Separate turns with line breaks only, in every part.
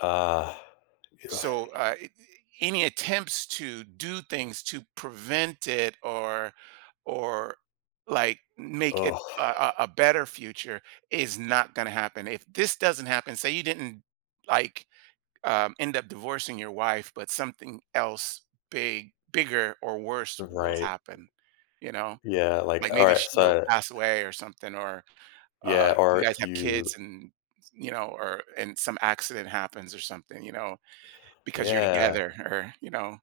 Ugh
So, uh, eh eh any attempts to do things to prevent it, or or, like, make it a a a better future, is not gonna happen. If this doesn't happen say you didn't, like, um, end up divorcing your wife, but something else big bigger, or worse will
Right.
happen. You know?
Yeah, like
Like, maybe
alright,
she'll
so I
pass away or something, or, uh,
Yeah,
you
or
guys have
you
kids, and, s you know, or and some accident happens, or something, you know. Because you're
Yeah.
together, or, you know.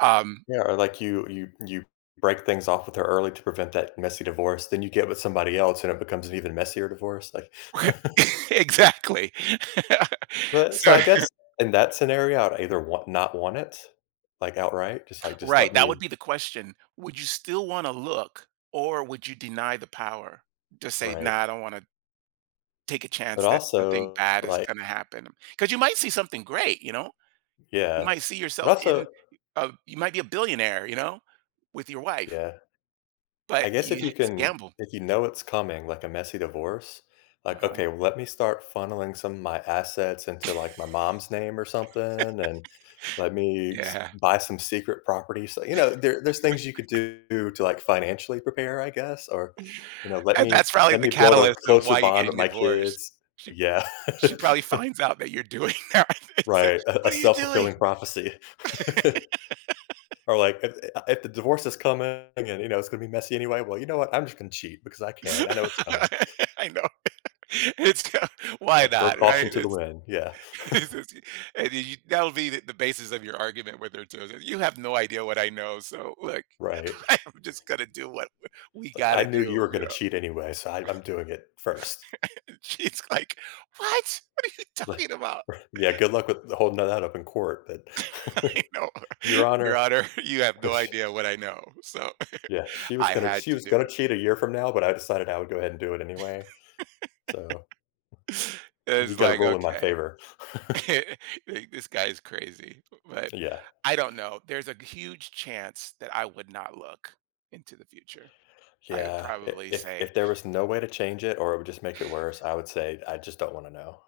Um
Yeah, or, like, you you you break things off with her early to prevent that messy divorce, then you get with somebody else, and it becomes an even messier divorce, like
Exactly.
But, so,
So
I guess, in that scenario, I'd either wa not want it. Like, outright. Just, like, just let
Right, that would
me
be the question. Would you still wanna look, or would you deny the power, to say,
Right.
"Nah, I don't wanna take a
But
chance that something
also,
bad is
like
gonna happen." 'Cause you might see something great, you know? You
Yeah.
might see
But
yourself in
also
uh, you might be a billionaire, you know? With your wife.
Yeah. I
But
guess if
you h
you
it's a
can
gamble.
if you know it's coming, like, a messy divorce, like,
Uh-huh.
okay, well let me start funneling some of my assets into, like, my mom's name or something, and let me s
Yeah.
buy some secret properties, l you know, there there's things you could do to, like, financially prepare, I guess? Or, you know, let
And
me
that's probably
let
the
me build a
catalyst of
closer
why you're
bond
getting
with my
divorced.
kids.
She
Yeah.
she probably finds out that you're doing that, and said,
Right, a a
"What are you doing?"
self-fulfilling prophecy. Or, like, if i uh if the divorce is coming, and, again, you know, it's gonna be messy anyway, well, you know what? I'm just gonna cheat because I can. I know it's coming.
I know, it it's t why
Like, throw
not, right?
caution to the
It's
wind, yeah.
it's it's it's and then you that'll be the the basis of your argument, whether it's her [unintelligible] "You have no idea what I know, so, look,
Right.
I'm just gonna do what w we
It's like,
gotta
"I knew you were
do," you
gonna
know?
cheat anyway, so I I'm doing it first."
And she's like, "What?! What are you
R
talking about?"
R Yeah, good luck with the holding that up in court, but
I know.
"Your
"Your
honor."
honor, you have no idea what I know, so,
Yeah, "She was
I
gonna
had
she
to
was
do
gonna
it."
cheat a year from now, but I decided I would go ahead and do it anyway. So, you
It's
gotta
like,
rule in my
"Okay.
favor."
The This guy is crazy," b but,
Yeah.
I don't know, there's a g huge chance that I would not look into the future. I would
Yeah, i
probably
if
say
if there was no way to change it, or it would just make it worse, I would say, "I just don't wanna know."